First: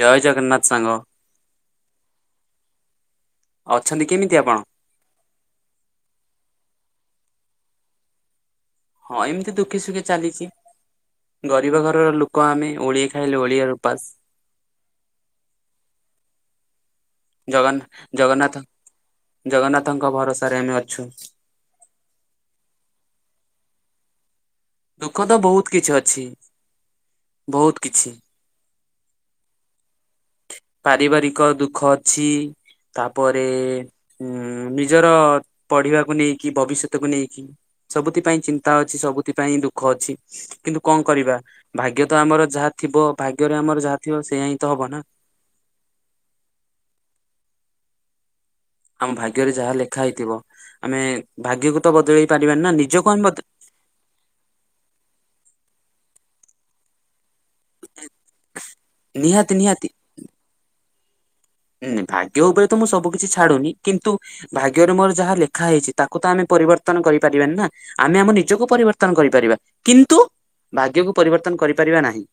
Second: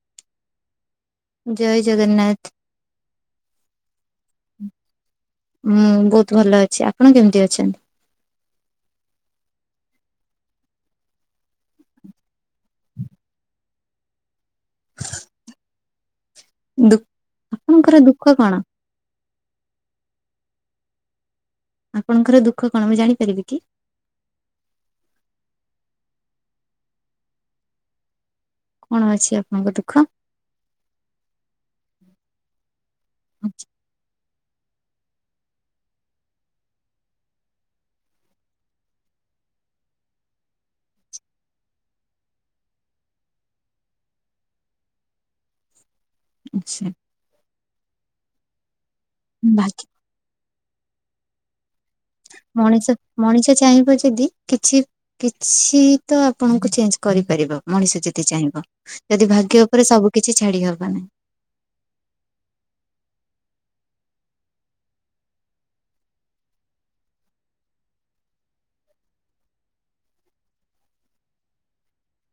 ଜୟ ଜଗନ୍ନାଥ ସାଙ୍ଗ। ଜୟ ଜଗନ୍ନାଥ। ଅଛନ୍ତି କେମିତି ଆପଣ? ହୁଁ ବହୁତ ଭଲ ଅଛି ଆପଣ କେମିତି ଅଛନ୍ତି? ହଁ ଏମିତି ଦୁଃଖେ ସୁଖେ ଚାଲିଛି। ଗରିବ ଘରର ଲୋକ ଆମେ ଓଳିଆ ଖାଇଲେ ଓଳିଆର ଉପାସ। ଦୁ ଜଗନ୍ ଆପଣଙ୍କର ଦୁଃଖ କଣ ଜଗନ୍ନାଥ ଜଗନ୍ନାଥଙ୍କ ଭରସାରେ ଆମେ ଅଛୁ। ଆପଣଙ୍କର ଦୁଃଖ କଣ ମୁଁ ଜାଣିପାରିବି କି? ଦୁଃଖ ତ ବହୁତ କିଛି ଅଛି ବହୁତ କିଛି? କଣ ଅଛି ଆପଣଙ୍କ ଦୁଃଖ? ପାରିବାରିକ ଦୁଃଖ ଅଛି ତାପରେ ହଁ ନିଜର ପଢିବାକୁ ନେଇକି ଭବିଷ୍ୟତକୁୁ ନେଇକି ସବୁଥିପାଇଁ ଚିନ୍ତା ଅଛି ସବୁଥିପାଇଁ ଦୁଃଖ ଅଛି। କିନ୍ତୁ କଣ କରିବା ଭାଗ୍ୟ ତ ଆମର ଯାହା ଥିବ ଭାଗ୍ୟରେ ଆମର ଯାହା ଥିବ ସେଇଆ ହିଁ ତ ହବ ନା। ଆଚ୍ଛା। ଆମ ଭାଗ୍ୟରେ ଯାହା ବାକି ଲେଖା ହେଇଥିବ ଆମେ ଭାଗ୍ୟକୁ ତ ବଦଳେଇ ପାରିବାନି ନା ମଣିଷ ନିଜକୁ ଆମେ ବ ମଣିଷ ଚାହିଁବ ଯଦି କିଛି କିଛି ତ ଆପଣଙ୍କୁ ଚେଞ୍ଜ କରିପାରିବ। ମଣିଷ ଯଦି ଚାହିଁବ ଯଦି ନିହାତି ଭାଗ୍ୟ ଉପରେ ସବୁ କିିଛି ଛାଡି ହବ ନାହିଁ। ହୁଁ ଭାଗ୍ୟ ଉପରେ ତ ମୁଁ ସବୁ କିିଛି ଛାଡୁନି କିନ୍ତୁ ଭାଗ୍ୟରେ ମୋର ଯାହା ଲେଖା ହେଇଛି ତାକୁ ତ ଆମେ ପରିବର୍ତ୍ତନ କରିପାରିବାନି ନା। ଆମେ ଆମ ନିଜକୁ ପରିବର୍ତ୍ତନ କରିପାରିବା କିନ୍ତୁ ଭାଗ୍ୟକୁ ପରିବର୍ତ୍ତନ କରିପାରିବା ନାହିଁ।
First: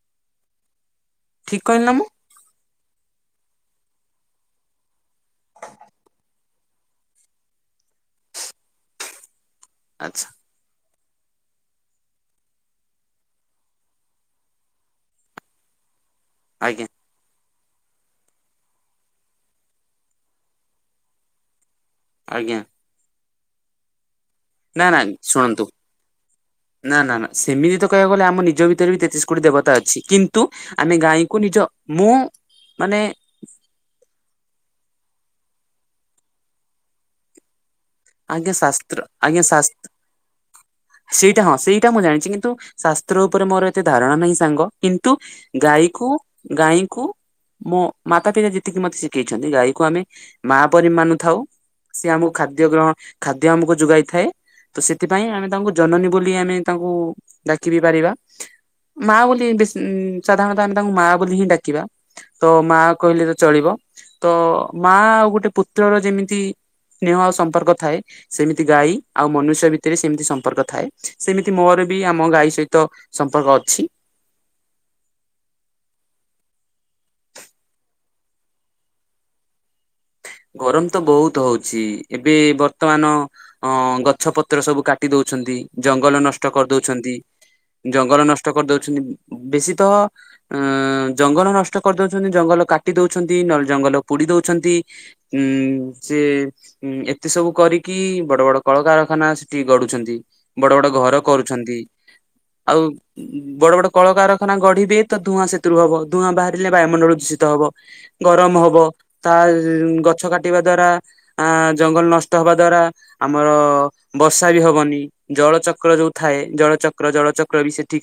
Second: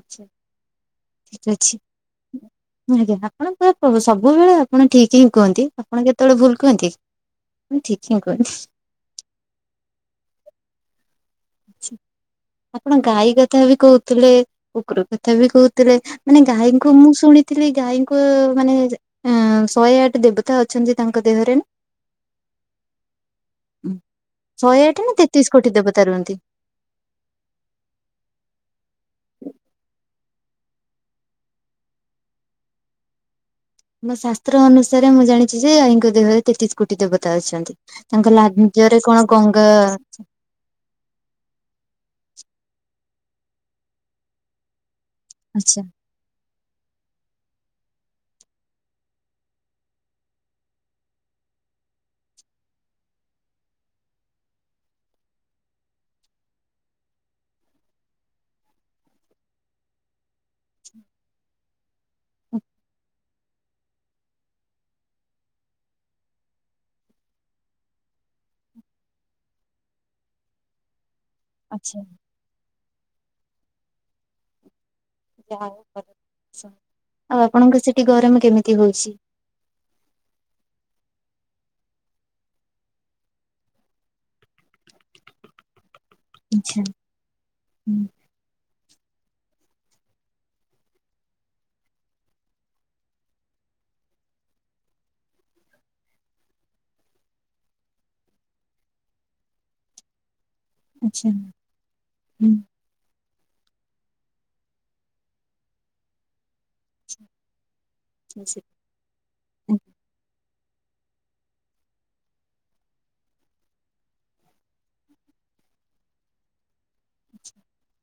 ଆଛା ଠିକ ଅଛି। କହିଲି ନା ମୁଁ ହଁ ଆଜ୍ଞା ଆପଣ ପୁରା ସବୁବେଳେ ଆପଣ ଠିକ ହିଁ କୁହନ୍ତି। ଆପଣ କେତେବେଳେ ଭୁଲ କୁହନ୍ତି? ଠିକ୍ ହିଁ କୁହ ଆଚ୍ଛା। ଆପଣ ଗାଈ କଥା ବି କହୁଥିଲେ କୁକୁର କଥା ବି କହୁଥିଲେ ମାନେ ଆଜ୍ଞା ଗାଈଙ୍କୁ ମୁଁ ଶୁଣି ଥିଲି ଗାଇଙ୍କୁ ମାନେ ଏଁ ଶହେ ଆଠ ଦେବତା ଅଛନ୍ତି ତାଙ୍କ ଦେହରେ ନା? ଆଜ୍ଞା। ଶହେ ଆଠ ନା ତେତିଶ କୋଟି ଦେବତା ରୁହନ୍ତି। ନା ନା ନା ସେମିତି ତ କହିବାକୁ ଗଲେ ଆମ ନିଜ ଭିତରେ ବି ତେତିଶ କୋଟି ଦେବତା ଅଛି। କିନ୍ତୁ ଆମେ ଗାଈଙ୍କୁ ନିଜ ମୁଁ ମାନେ ମୋ ଶାସ୍ତ୍ର ଅନୁସାରେ ମୁଁ ଜାଣିଛି ଯେ ଆଈଙ୍କ ଦେହରେ ତେତିଶ କୋଟି ଦେବତା ଅଛନ୍ତି। ତାଙ୍କ ଆଜ୍ଞା ଶାସ୍ତ୍ର ଲାଞ୍ଜରେ କଣ ଆଜ୍ଞା ଗଙ୍ଗା ଶାସ୍ତ୍ର ସେଇଟା ହଁ ସେଇଟା ମୁଁ ଜାଣିଛି କିନ୍ତୁ ଶାସ୍ତ୍ର ଉପରେ ମୋର ଏତେ ଧାରଣା ନାହିଁ ସାଙ୍ଗ। କିନ୍ତୁ ଆଚ୍ଛା ଗାଈକୁ ଗାଈଙ୍କୁ ମୋ ମାତା ପିତା ଯେତିକି ମତେ ଶିଖେଇଛନ୍ତି ଗାଈକୁ ଆମେ ମା ପରି ମାନୁଥାଉ। ସିଏ ଆମକୁ ଖାଦ୍ୟ ଗ୍ରହ ଖାଦ୍ୟ ଆମକୁ ଯୋଗାଇ ଥାଏ। ତ ସେଥିପାଇଁ ଆମେ ତାଙ୍କୁ ଜନନୀ ବୋଲି ଆମେ ତାଙ୍କୁ ଡାକିବି ପାରିବା। ମା ବୋଲି ବେସ ସାଧାରଣତଃ ଆମେ ତାଙ୍କୁ ମାଆ ବୋଲି ହିଁ ଡାକିବା। ତ ମା କହିଲେ ତ ଚଳିବ ତ ମା ଆଉ ଗୋଟେ ପୁତ୍ରର ଯେମିତି ସ୍ନେହ ଆଉ ସମ୍ପର୍କ ଥାଏ ସେମିତି ଗାଈ ଆଉ ମନୁଷ୍ୟ ଭିତରେ ସେମିତି ସମ୍ପର୍କ ଥାଏ। ସେମିତି ମୋର ବି ଆଚ୍ଛା ଆମ ଗାଈ ସହିତ ସମ୍ପର୍କ ଅଛି। ଆପଣଙ୍କ ସେଠି ଗରମ କେମିତି ହଉଛି? ଗରମ ତ ବହୁତୁ ହଉଛି ଏବେ ବର୍ତ୍ତମାନ ଅ ଗଛ ପତ୍ର ସବୁ କାଟି ଦଉଛନ୍ତି ଜଙ୍ଗଲ ନଷ୍ଟ ଆଚ୍ଛା କରିଦଉଛନ୍ତି ଜଙ୍ଗଲ ନଷ୍ ଷ୍ଟ କରିଦଉଛନ୍ତି ବେଶୀ ତଃ ଏ ଜଙ୍ଗଲ ନଷ୍ଟ କରିଦଉଛନ୍ତି ଜଙ୍ଗଲ କାଟି ଦଉଛନ୍ତି ନହେଲେ ଜଙ୍ଗଲ ପୋଡି ଦଉଛନ୍ତି। ଉଁ ଉଁ ଚେ ଉଁ ଏତେ ସବୁ କରିକି ବଡ ବଡ କଳକାରଖାନା ସେଠି ଗଡୁଛନ୍ତି ବଡ ବଡ ଘର ଆଚ୍ଛା କରୁଛନ୍ତି ଆଉ ବଡ ବଡ କଳକାରଖାନା ଗଢିବେ ତ ଧୂଆଁ ସେଥିରୁ ହବ ଧୂଆଁ ବାହ ହେ ବାୟୁମଣ୍ଡଳ ଦୂଷିତ ହବ ଗରମ ହବ ତା ଗଛ କାଟିବା ଦ୍ଵାରା ଆ ଜଙ୍ଗଲ ନଷ୍ଟ ହବା ଦ୍ଵାରା ଆମର ବର୍ଷା ବି ହବନି ଜଳଚକ୍ର ଯୋଉ ଥାଏ ଜଳଚକ୍ର ଚକ୍ର ଜଳଚକ୍ର ବି ସେ ଠି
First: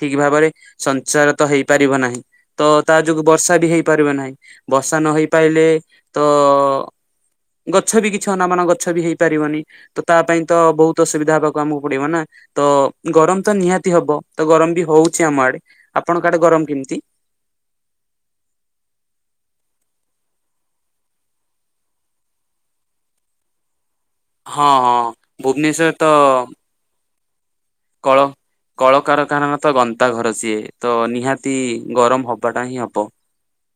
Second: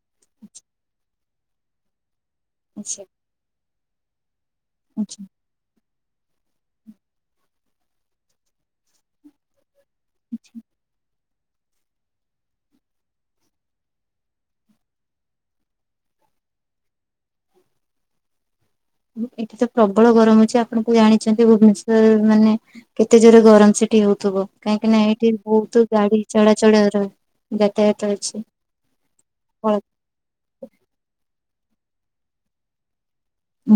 ଠିକ ଭାବରେ ସଞ୍ଚାର ତ ହେଇପାରିବ ନାହିଁ ତ ତା ଆଚ୍ଛା। ଯୋଗୁଁ ବର୍ଷା ବି ହେଇପାରିବ ନାହିଁ ବର୍ଷା ନ ହେଇ ପାଇଲେ ତ ଗଛ ବି କିଛି ଅନାମନା ଗଛ ବି ହେଇପାରିବନି ତ ତା ପାଇଁ ତ ବହୁତ ଅସୁବିଧା ହବା ଆକୁ ପଡିବ ନା ତ ଗରମ ତ ନିହାତି ହବ ତ ଗରମ ବି ହଉଛି ଆମ ଆଡେ ଆପଣଙ୍କ କାଆଡେ ଗରମ କେମିତି ଏଇଠି ତ ପ୍ରବଳ ଗରମ ଅଛି ଆପଣଙ୍କୁ ଜାଣିଛନ୍ତି ଭୁବନେଶ୍ଵର ମାନେ କେତେ ଜୋରେ ଗରମ ସେ ଏଠୀ ହଉଥିବ ହଁ କାହିଁକି ନା ହଁ ଏଇଠି ବହୁତ ଭୁବନେଶ୍ଵର ତ ଗାଡି ଚଳାଚଳର ରହ କଳ କଳକାରଖାନା ମତ ଗନ୍ଧ ତା ଘର ସିଏ ତ ନିହାତି ଗରମ ହବାଟା ହିଁ ହବ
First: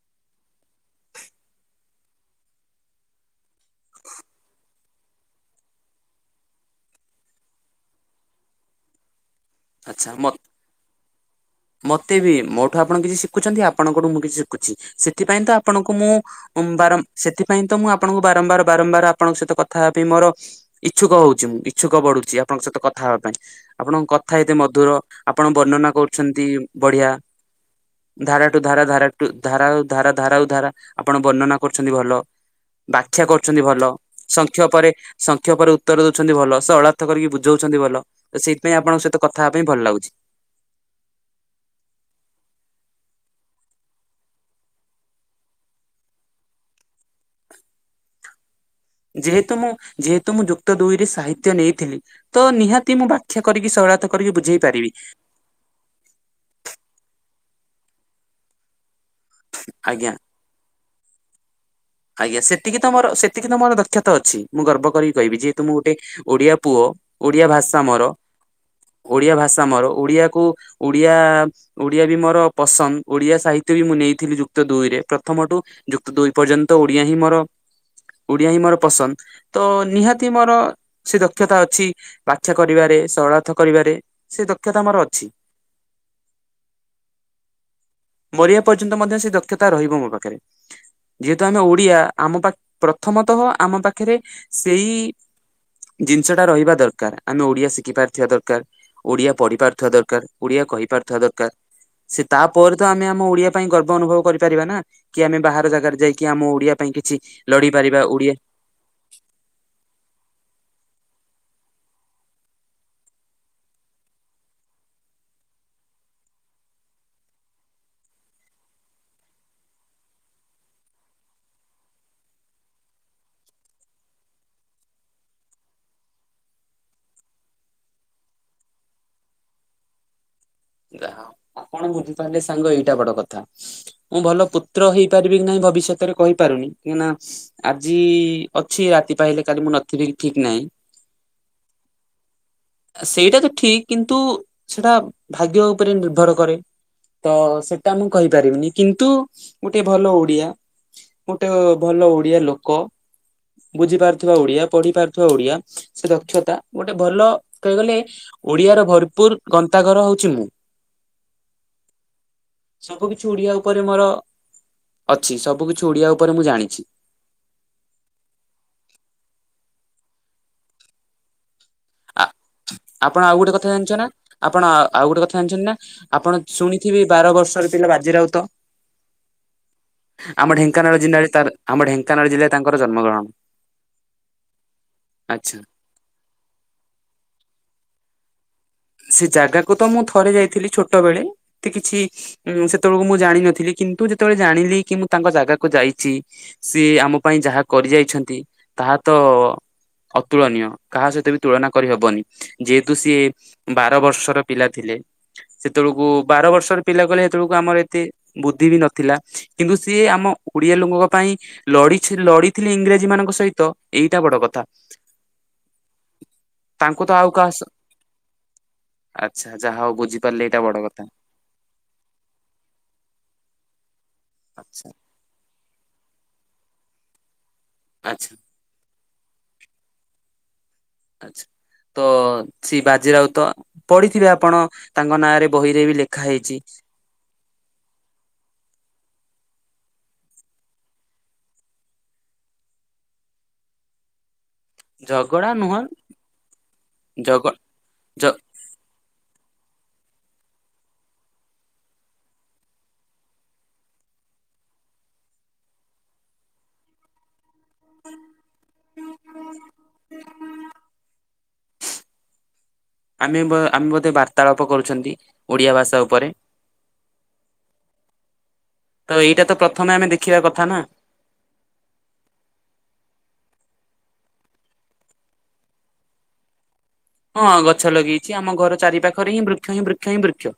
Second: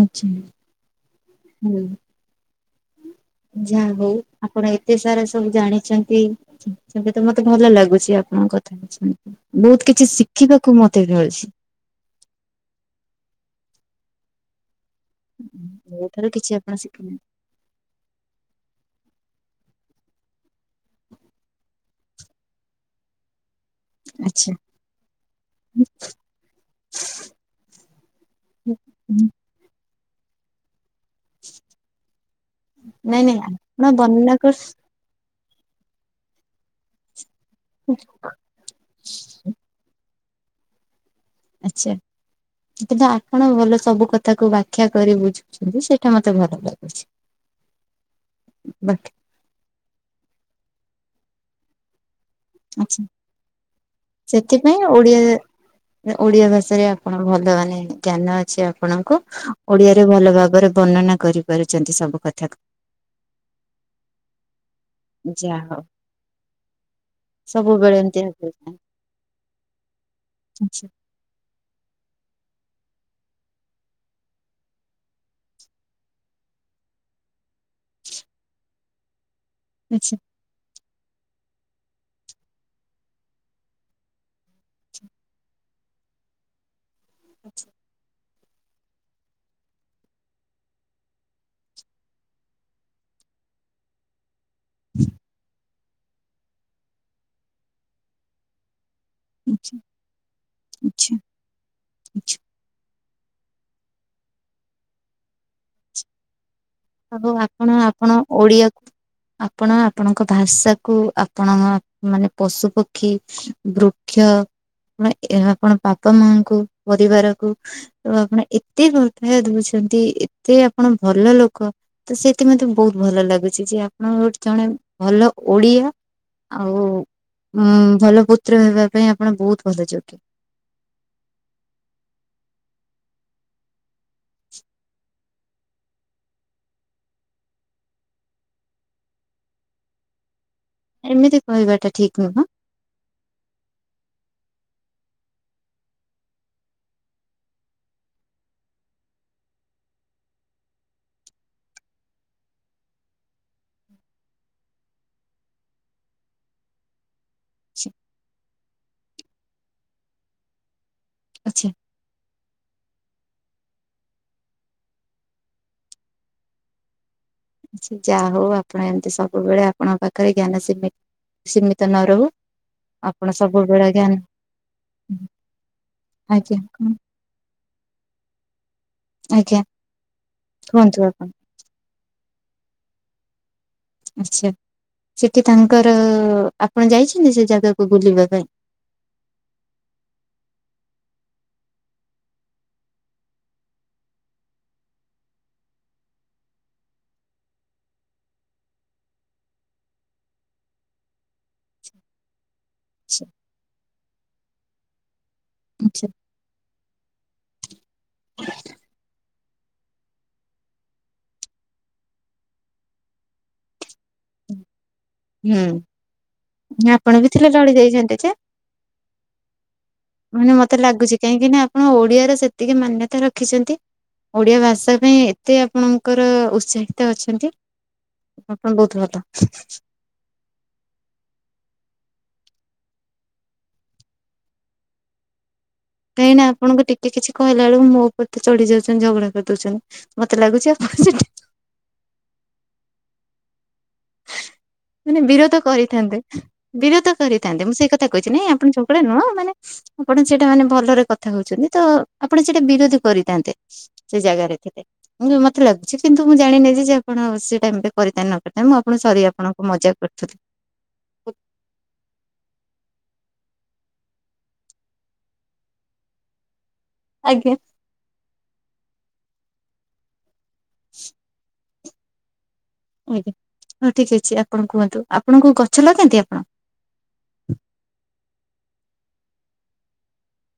ଆଚ୍ଛା ହୁଁ ଯାହା ହଉ ଆପଣ ଏତେ ସାରା ସବୁ ଜାଣିଛନ୍ତି ସେମତି ତ ମତେ ଭଲ ଲାଗୁଛି ଆପଣଙ୍କ କଥା ବହୁତ ଆଚ୍ଛା କିଛି ମତେ ଶିଖିବାକୁ ମତେ ମିଳୁଛି ମତେ ବି ମୋଠୁ ଆପଣ କିଛି ଶିଖୁଛନ୍ତି ଆପଣଙ୍କଠୁ ମୁଁ କିଛି ଶିଖୁଛି ସେଥିପାଇଁ ତ ଆପଣଙ୍କୁ ମୋ ମୁଁ ଠାରୁ କିଛି ଆପଣ ବାର ଶିଖିନାହାନ୍ତି ସେଥି ପାଇଁ ତ ମୁଁ ଆପଣଙ୍କୁ ବାରମ୍ବାର ବାରମ୍ବାର ଆପଣଙ୍କ ସହିତ କଥା ହେବା ପାଇଁ ମୋର ଇଚ୍ଛୁକ ହଉଛି ମୁଁ ଇଚ୍ଛୁକ ବଢୁଚଛି ଆପଣଙ୍କ ସହିତ କଥା ହବା ପାଇଁ ଆପଣଙ୍କ କଥା ଆଚ୍ଛା। ଏତେ ମଧୁର ଆପଣ ବର୍ଣ୍ଣନା କ ଛନ୍ତି ବଢିଆ ଧାରା ଟୁ ଧାରା ଧାରାଠୁ ଧାରା ଧାରା ଧାରା ଉ ଧାରା ଆପଣ ବର୍ଣ୍ଣନା କରୁଛନ୍ତି ଭଲ ଵ୍ୟାଖ୍ୟା ନାଇଁ ନାଇଁ କରୁଛନ୍ତି ଭଲ ଆପଣ ବର୍ଣ୍ଣନା କର ସଂଖ ପରେ ସଂଖ୍ୟ ପରେ ଉତ୍ତର ଦଉଛନ୍ତି ଭଲ ସେ ଅଳାର୍ଥ କରିକି ବୁଝାଉଉଛନ୍ତି ଭଲ ତ ସେଇଥିପାଇଁ ଆପଣଙ୍କ ସହିତ କଥା ହେବା ପାଇଁ ଭଲ ଲାଗୁଛି ଆଚ୍ଛା କିନ୍ତୁ ଆପଣ ଭଲ ସବୁ କଥାକୁ ବ୍ୟାଖ୍ୟା କରି ବୁଝୁଛନ୍ତି ସେଇଟା ମତେ ଭଲ ଲାଗୁଛି ବାତ ଯେହେତୁ ମୁଁ ଯେହେତୁ ମୁଁ ଯୁକ୍ତ ଦୁଇରେ ସାହିତ୍ୟ ନେଇଥିଲି ତ ନିହାତି ଆଚ୍ଛା ମୁଁ ବା୍ୟାଖ୍ୟା କରିକି ସରଳାର୍ଥ କରିକି ବୁଝେଇ ସେଥିପାଇଁ ପାରିବି ଓଡିଆ ଓଡିଆ ଭାଷାରେ ଆପଣ ଭଲ ମାନେ ଜ୍ଞାନ ଅଛି ଆପଣଙ୍କୁ ଓଡିଆରେ ଆଜ୍ଞା। ଭଲ ଭାବରେ ବର୍ଣ୍ଣନା କରି କରୁଛନ୍ତି ସବୁ ଆଜ୍ଞା କଥାକୁ ସେତିକି ତ ମୋର ସେତିକି ତ ମୋର ଦକ୍ଷତା ଅଛି ମୁଁ ଗର୍ବ କରିକି କହିବି ଯାହା ଯେହେତୁ ମୁଁ ହଉ। ଗୋଟେ ଓଡିଆ ପୁଅ ଓଡିଆ ଭାଷା ସବୁବେଳେ ମୋର ଏମିତି ଆଚ୍ଛା ଓଡିଆ ଭାଷା ମୋର ଓଡିଆକୁ ଆଚ୍ଛା ଓଡିଆ ଓଡ଼ିଆ ବି ମୋର ପସନ୍ଦ ଓଡ଼ିଆ ସାହିତ୍ୟ ବି ମୁଁ ନେଇଥିଲି ଯୁକ୍ତ ଦୁଇରେ ପ୍ରଥମଠୁ ଯୁକ୍ତ ଦୁଇ ପର୍ଯ୍ୟନ୍ତ ତ ଓଡିଆ ହିଁ ମୋର ଓଡିଆ ହିଁ ମୋର ପସନ୍ଦ ତ ଆଚ୍ଛା ନିହାତି ମୋର ସେ ଦକ୍ଷତା ଅଛି ବାଛ କରିବାରେ ସରଳାର୍ଥ କରିବାରେ ସେ ଦକ୍ଷତା ଆମର ଅଛି ଆଚଛା ମରିବା ପର୍ଯ୍ୟନ୍ତ ମଧ୍ୟ ସେ ଦକ୍ଷତା ରହିବ ମୋ ପାଖରେ ଯେହେତୁ ଆମେ ଓଡିଆ ଆମ ପାଖ ପ୍ରଥମତଃ ଆମ ପାଖରେ ସେଇ ଜିନିଷ ଟା ରହିବା ଦରକାର ଆମେ ଓଡିଆ ଶିଖି ପାରିଥିବା ଦରକାର ଓଡିଆ ପଢିପାରୁଥିବା ଦରକାର ଓଡିଆ ଆଚ୍ଛା କହିପାରୁଥିବା ଦରକାର ସେ ଆଚ୍ଛା। ତା ପରେ ତ ଆମେ ଆମ ଓଡିଆ ପାଇଁ ଗର୍ବ ଅନୁଭବ କରିପାରିବା ନା କି ଆମେ ବାହାର ଜାଗାରେ ଯାଇକି ଆମ ଓଡିଆ ପାଇଁ କିଛି ଆଉ ଲଢି ଆପଣ ପାରିବା ଆପଣ ଓଡିଆ। ଆପଣ ଆପଣଙ୍କ ଭାଷାକୁ ଆପଣ ମାନେ ପଶୁପକ୍ଷୀ। ବୃକ୍ଷ ମାନେ ଏହା ଆପଣ ବାପା ମାଙ୍କୁ ପରିବାରକୁ। ତ ଆପଣ ଏତେ ଭଲ ପାଇବା ଦଉଛନ୍ତି ଏତେ ଆପଣ ଭଲ ଲୋକ। ତ ସେଇଥି ମତେ ବହୁତ ଭଲ ଲାଗୁଛି ଯେ ଆପଣଙ୍କ ଗୋଟେ ଜଣେ ଭଲ ଓଡିଆ। ଆଉ ଉଁ ଭଲ ପୁତ୍ର ହେବା ପାଇଁ ଆପଣ ବହୁତ ଭଲ ଯୋଗ୍ୟ। ଯା ହାଉ ଆପଣ ବୁଝିପାରିଲଲେ ସାଙ୍ଗ ଏଇଟା ବଡ କଥା ମୁଁ ଭଲ ପୁତ୍ର ହେଇ ପାରିବି କି ନାଇଁ ଭବିଷ୍ୟତରେ କହିପାରୁନି କାଇଁ ନା। ଆଜି ଅଛି ରାତି ପାହିଲେ କାଲି ମୁଁ ନଥିବି ଠିକ ନାହିଁ। ଏମିତି କହିବାଟା ଠିକ ନୁହଁ। ସେଇଟା ତ ଠିକ କିନ୍ତୁ ସେଟା ଭାଗ୍ୟ ଉପରେ ନିର୍ଭର କରେ। ତ ସେଟା ମୁଁ କହିପାରିବିନି କିନ୍ତୁ ଗୋଟେ ଭଲ ଓଡିଆ। ଗୋଟେ ଭଲ ଓଡିଆ ଲୋକ। ବୁଝି ପାରୁଥିବା ଓଡିଆ ପଢି ପାରୁଥିବା ଓଡିଆ ସେ ଦକ୍ଷତା ଗୋଟେ ଭଲ। କହିଆକୁ ଗଲେ ଓଡିଆର ଭରପୁର ଗନ୍ତାଘର ହଉଛି ମୁଁ। ଆଛା। ସବୁ କିିଛି ଓଡିଆ ଉପରେ ମୋର। ଅଛି ସବୁ କିିଛି ଓଡ଼ିଆ ଉପରେ ମୁଁ ଜାଣିଛି। ଆଛା ଯା ହଉ ଆପଣ ଏମିତି ସବୁବେଳେ ଆପଣଙ୍କ ପାଖରେ ଜ୍ଞାନ ସିମି ସିମିତ ନ ଆ ରହୁ। ଆପଣ ଆଉ ଗୋଟେ କଥା ସବୁବେଳେ ଜାଣିଛ ନା ଜ୍ଞାନ ଆପଣ ଆଉ ଗୋଟେ କଥା ଜାଣିଛନ୍ତି ନା ଆପଣ ଆଜ୍ଞା ଶୁଣିଥିବେ। ବାର ବର୍ଷର ପିଲା ବାଜି ରାଉତ ଆଜ୍ଞା ଆମ କୁହନ୍ତୁ ଢେଙ୍କାନାଳ ଆପଣ ଜିଲ୍ଲାରେ ତାର ଆମ ଢେଙ୍କାନାଳ ଜିଲା ରେ ତାଙ୍କର ଜନ୍ମଗ୍ରହଣ। ଆଛା ସେଠି ଆଚ୍ଛା ତାଙ୍କର ଆପଣ ଯାଇଛନ୍ତି ସେ ଜାଗାକୁ ବୁଲିବା ପାଇଁ। ସେ ଜାଗାକୁ ତ ମୁଁ ଥରେ ଯାଇଥିଲି ଛୋଟ ବେଳେ ଏତେ କିଛି। ମୁଁ ସେତେ ବେଳକୁ ମୁଁ ଜାଣିନଥିଲି କିନ୍ତୁ ଯେତେବେଳେ ଜାଣିଲି କି ମୁଁ ତାଙ୍କ ଜାଗାକୁ ଯାଇଛି। ସିଏ ଆମ ପାଇଁ ଯାହା କରି ଯାଇଛନ୍ତି ତାହା ତ। ଅତୁଳନୀୟ କାହା ସେତ ବି ତୁଳନା କରିହବନି। ଯେହେତୁ ସିଏ ବାର ବର୍ଷର ପିଲା ଥିଲେ ଆଚ୍ଛା। ସେତେବେଳକୁ। ବାର ବର୍ଷର ପିଲା କହିଲେ ସେତବେଳକୁ ଆମର ଏତେ ବୁଦ୍ଧି ବି ନଥିଲା। କିନ୍ତୁ ସିଏ ଆମ ଓଡିଆ ଲୋକଙ୍କ ପାଇଁ। ଲଢି ଛି ଲଢିଥିଲେ ଇଂରାଜୀ ମାନଙ୍କ ସହିତ ଏଇଟା ବଡ କଥା। ହୁଁ ତାଙ୍କୁ ତ ଆପଣ ଆଉ ବି ଥିଲେ କାହା ଲଢଳି ଯାଇଥାନ୍ତେ ଯେ। ଆଚ୍ଛା ଯାହା ହଉ ବୁଝି ପାରିଲେ ମାନେ ଏଇଟା ମତେ ବଡ କଥା। ଲାଗୁଛି କାହିଁକି ନା ଆପଣ ଓଡିଆର ସେତିକି ମାନ୍ୟତା ରଖିଛନ୍ତି ଓଡିଆ ଆଚ୍ଛା ଭାଷା ପାଇଁ ଏ ଏତେ ଆପଣଙ୍କର ଉତ୍ସାହିତ ଅଛନ୍ତି। ଆଚ୍ଛା। ଆପଣ ବହୁତ ଭଲ। ଆଛା ତ ସେଇ ବାଜି ରାଉତ ପଢିଥିବେ ଆପଣ ତାଙ୍କ ନାଁରେ ବହିରେ ବି ଲେଖ କାହିଁକି ନା ଆପଣ ଙ୍କ ଟି ଟିକେ କିଛି କହିଲା ବେଳକୁ ମୋ ଉପରେ ତ ଚଢି ଯାଉଛନ୍ତି ଝଗଡା କରି ଦଉଛନ୍ତି ମତେ ଲାଗୁଛି ଆପଣ ସେଠି। ମାନେ ଝଗଡା ବିରୋଧ ନୁହଁ କରିଥାନ୍ତେ ବିରୋଧ ଜଗ କରିଥାନ୍ତେ ମୁଁ ସେଇ କଥା ଜ କହୁଛି ନାଇଁ ଆପଣ ଚ ଢୀ ନୁହଁ ମାନେ ଆପଣ ସେଇଟା ମାନେ ଭଲରେ କଥା ହଉଛନ୍ତି ତ ଆପଣ ସେଇଟା ବିରୋଧ କରିଥାନ୍ତେ। ସେ ଜାଗାରେ ଥିଲେ ମୁଁ ମତେ ଲାଗୁଛି କିନ୍ତୁ ମୁଁ ଜାଣିନେ ଯେ ଆପଣ ସେ ଟାଇମରେ କରିଥାନ୍ତେ ନ ନାଇ ମୁଁ ଆପଣ ସରି ଆପଣଙ୍କୁ ମଜା କରୁଥିଲି। ଆମେ ବୋ ଆମେ ବୋଧେ ବାର୍ତ୍ତାଳାପ କରୁଛନ୍ତି ଓଡ଼ିଆ ଭାଷା ଉପରେ। ଆଜ୍ଞା। ତ ଏଇଟା ତ ପ୍ରଥମେ ଆମେ ଦେଖିବା କଥା ନା। ଆଜ୍ଞା ହଉ ଠିକ ଅଛି ଆପଣ କୁହନ୍ତୁ ଆପଣ କୋଉ ଗଛ ଲଗାନ୍ତି ଆପଣ? ହଁ ଗଛ ଲଗେଇଛି ଆମ ଘର ଚାରି ପାଖରେ ହିଁ ବୃକ୍ଷ ହିଁ ବୃକ୍ଷ ହିଁ ବୃକ୍ଷ।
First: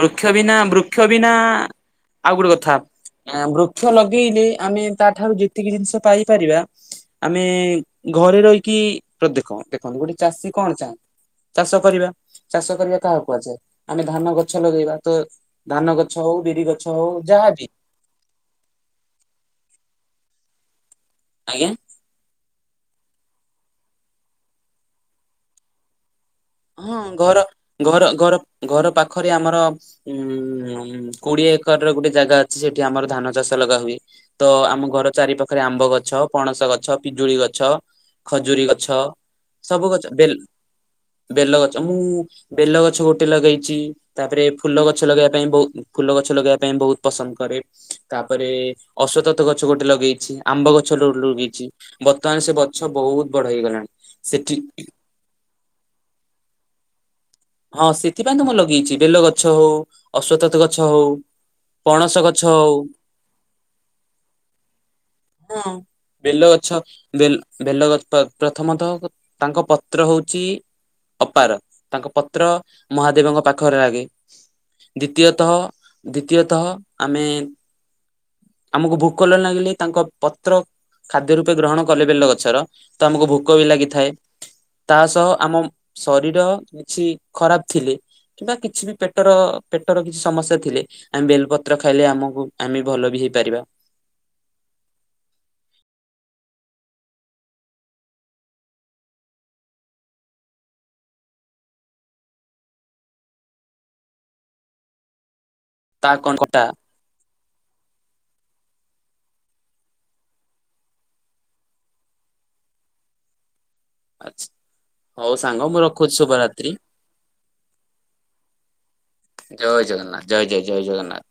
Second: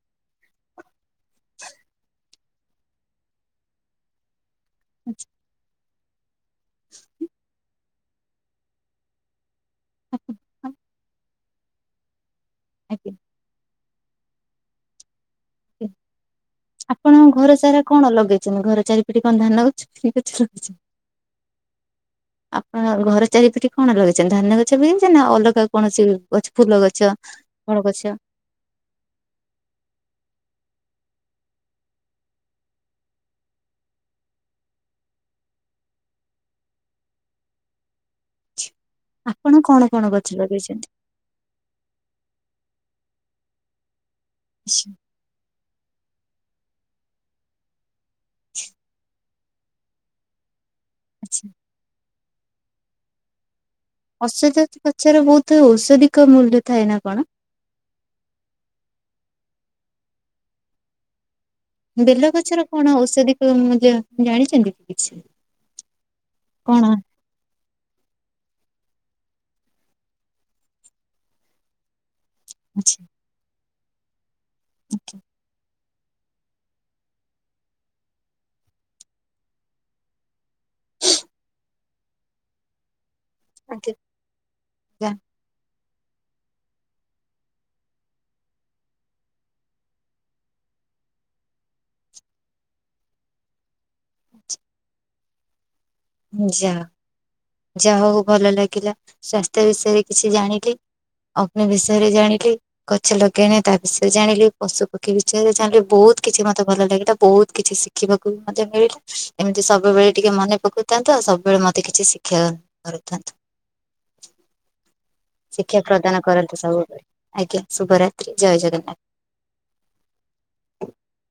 ବୃକ୍ଷ ବିନା ବୃକ୍ଷ ବିନା ଆଉ ଗୋଟେ କଥା ବୃକ୍ଷ ଲଗେଇଲେ ଆମେ ତାଠାରୁ ଯେତିକି ଜିନିଷ ପାଇପାରିବା ଆମେ ଘରେ ରହିକି ତ ଦେଖ ଦେ ଗୋଟେ ଚାଷୀ କଣ ଚାହାନ୍ତି ଚାଷ କରିବା, ଚାଷ କରିବା ଆଜ୍ଞା। କାହାକୁ କୁହାଯାଏ? ଆମେ ଧାନ ଗ ଗଛ ଲଗେଇବା ତ ଧାନ ଗଛ ହଉ, ବିରି ଗଛ ହଉ, ଆପଣଙ୍କ ଘର ଯାହାବି ସାରା କଣ ଲଗେଇଛ ଘର ଚାରିପିଟ କଣ ଧାନ ଗଛ କିଛି ଲଗେଇ ଆଜ୍ଞା। ଆପଣ ଘର ଚାରିପଟେ କଣ ଲଗେଇଛନ୍ତି ଧାନ ଗଛ ବି ନା ଅଲଗା କୌଣସି ଗଛ ଫୁଲ ହଁ ଗଛ, ଘର ଫଳ ଘର ଗଛ। ଘର ଘର ପାଖରେ ଆମର ଉଁ କୋଡିଏ ଏକର ର ଗୋଟେ ଜାଗା ଅଛି ସେଠି ଆମର ଧାନ ଚାଷ ଲଗା ହୁଏ। ତ ଆମ ଘର ଚାରି ପାଖରେ ଆମ୍ବ ଗଛ, ପଣସ ଗଛ ପିଜୁଳି ଗଛ, ଖଜୁରୀ ଗଛ। ଆପଣ ସବୁ କଣ କଣ ବେଲ ଗଛ ଲଗେଇଛନ୍ତି? ବେଲଗଛ ମୁଁ ବେଲଗଛ ଗୋଟେ ଲଗେଇଛି, ତାପରେ ଫୁଲ ଆଚ୍ଛା। ଗଛ ଲଗେଇବା ପାଇଁ ବହୁ ଫୁଲ ଗଛ ଲଗେଇବା ପାଇଁ ବହୁତ ପସନ୍ଦ କରେ, ତାପରେ ଅଶ୍ଵତତ ଗଛ ଗୋଟେ ଲଗେଇଛି, ଆମ୍ବ ଗ ଗଛ ଆଚ୍ଛା। ଲୁଗିଛି ବର୍ତ୍ତମାନ ସେ ଗଛ ବହୁତ ବଡ ହେଇଗଲାଣି। ସେଠି ଅଶ୍ଵତତ୍ ଗଛ ର ବହୁତ ଔଷଧିକ ମୂଲ୍ୟ ଥାଏ ନା କଣ? ହଁ ସେଥିପାଇଁ ତ ମୁଁ ଲଗେଇଛି ବେଲ ଗଛ ହଉ, ଅଶ୍ଵତତ ଗଛ ହଉ। ପଣସ ଗଛ ବେଲଗଛର ହଉ କଣ ଔଷଧିକ ଜାଣିଛନ୍ତି କି କିଛି? ହଁ ବେଲ ଗଛ କଣ ବେଲ ବେଲଗଛ ପ୍ରଥମତଃ ତାଙ୍କ ପତ୍ର ହଉଛି ଅପାର ତାଙ୍କ ପ ତ୍ର ଆଚ୍ଛା। ମହାଦେବଙ୍କ ପାଖରେ ଲଗେ, ଦ୍ଵିତୀୟତଃ ଦ୍ଵିତୀୟତଃ ଆମେ ଆମକୁ ଭୋକ ନ ଲାଗିଲେ ତାଙ୍କ ପତ୍ର ଖାଦ୍ୟ ରୂପେ ଗ୍ରହଣ କଲେ ବେଲ ଗଛର ତ ଆମକୁ ଭୋ କ ବି ଆଜ୍ଞା। ଲାଗିଥାଏ, ତା ଯା ସହ ଆମ ଶରୀର କିଛି ଖରାପ ଥିଲେ କିମ୍ବା କିଛି ବି ପେଟର ପେଟର କିଛି ସମସ୍ୟା ଥିଲେ ଆମେ ବେଲପତ୍ର ଖାଇଲେ ଆମକୁ ଆମେ ଭଲ ବି ହେଇପାରିବା। ଯା ଯାହା ହଉ ଭଲ ଲାଗିଲା ସ୍ୱାସ୍ଥ୍ୟ ବିଷୟରେ କିଛି ଜାଣିଲି। ଅଗ୍ନି ବିଷୟରେ ଜାଣିଲି, ଗଛ ଲଗେଇନି ତା ବିଷୟରେ ଜାଣିଲି, ପଶୁ ପକ୍ଷୀ ବିଷୟରେ ଜାଣିଲି। ତା ବହୁତ କିଛି କଣଟା ମତେ ଭଲ ଲାଗିଲା ବହୁତ କିଛି ଶିଖିବାକୁ ବି ମତେ ମିଳିଲା ଏମିତି ସବୁବେଳେ ଟିକେ ମନେ ପକଉ ଥାନ୍ତୁ ଆଉ ସବୁବେଳେ ମୋତେ କିଛି ଶିକ୍ଷା କରିଥାନ୍ତୁ। ଆଚ୍ଛା। ଶିକ୍ଷା ପ୍ରଦାନ କରନ୍ତୁ ସବୁବେଳେ ଆଜ୍ଞା, ଶୁଭରାତ୍ରି ଜୟ ଜଗନ୍ନାଥ। ଜୟ ଜଗନ୍ନାଥ ଜୟ ଜୟ ଜୟ ଜଗନ୍ନାଥ।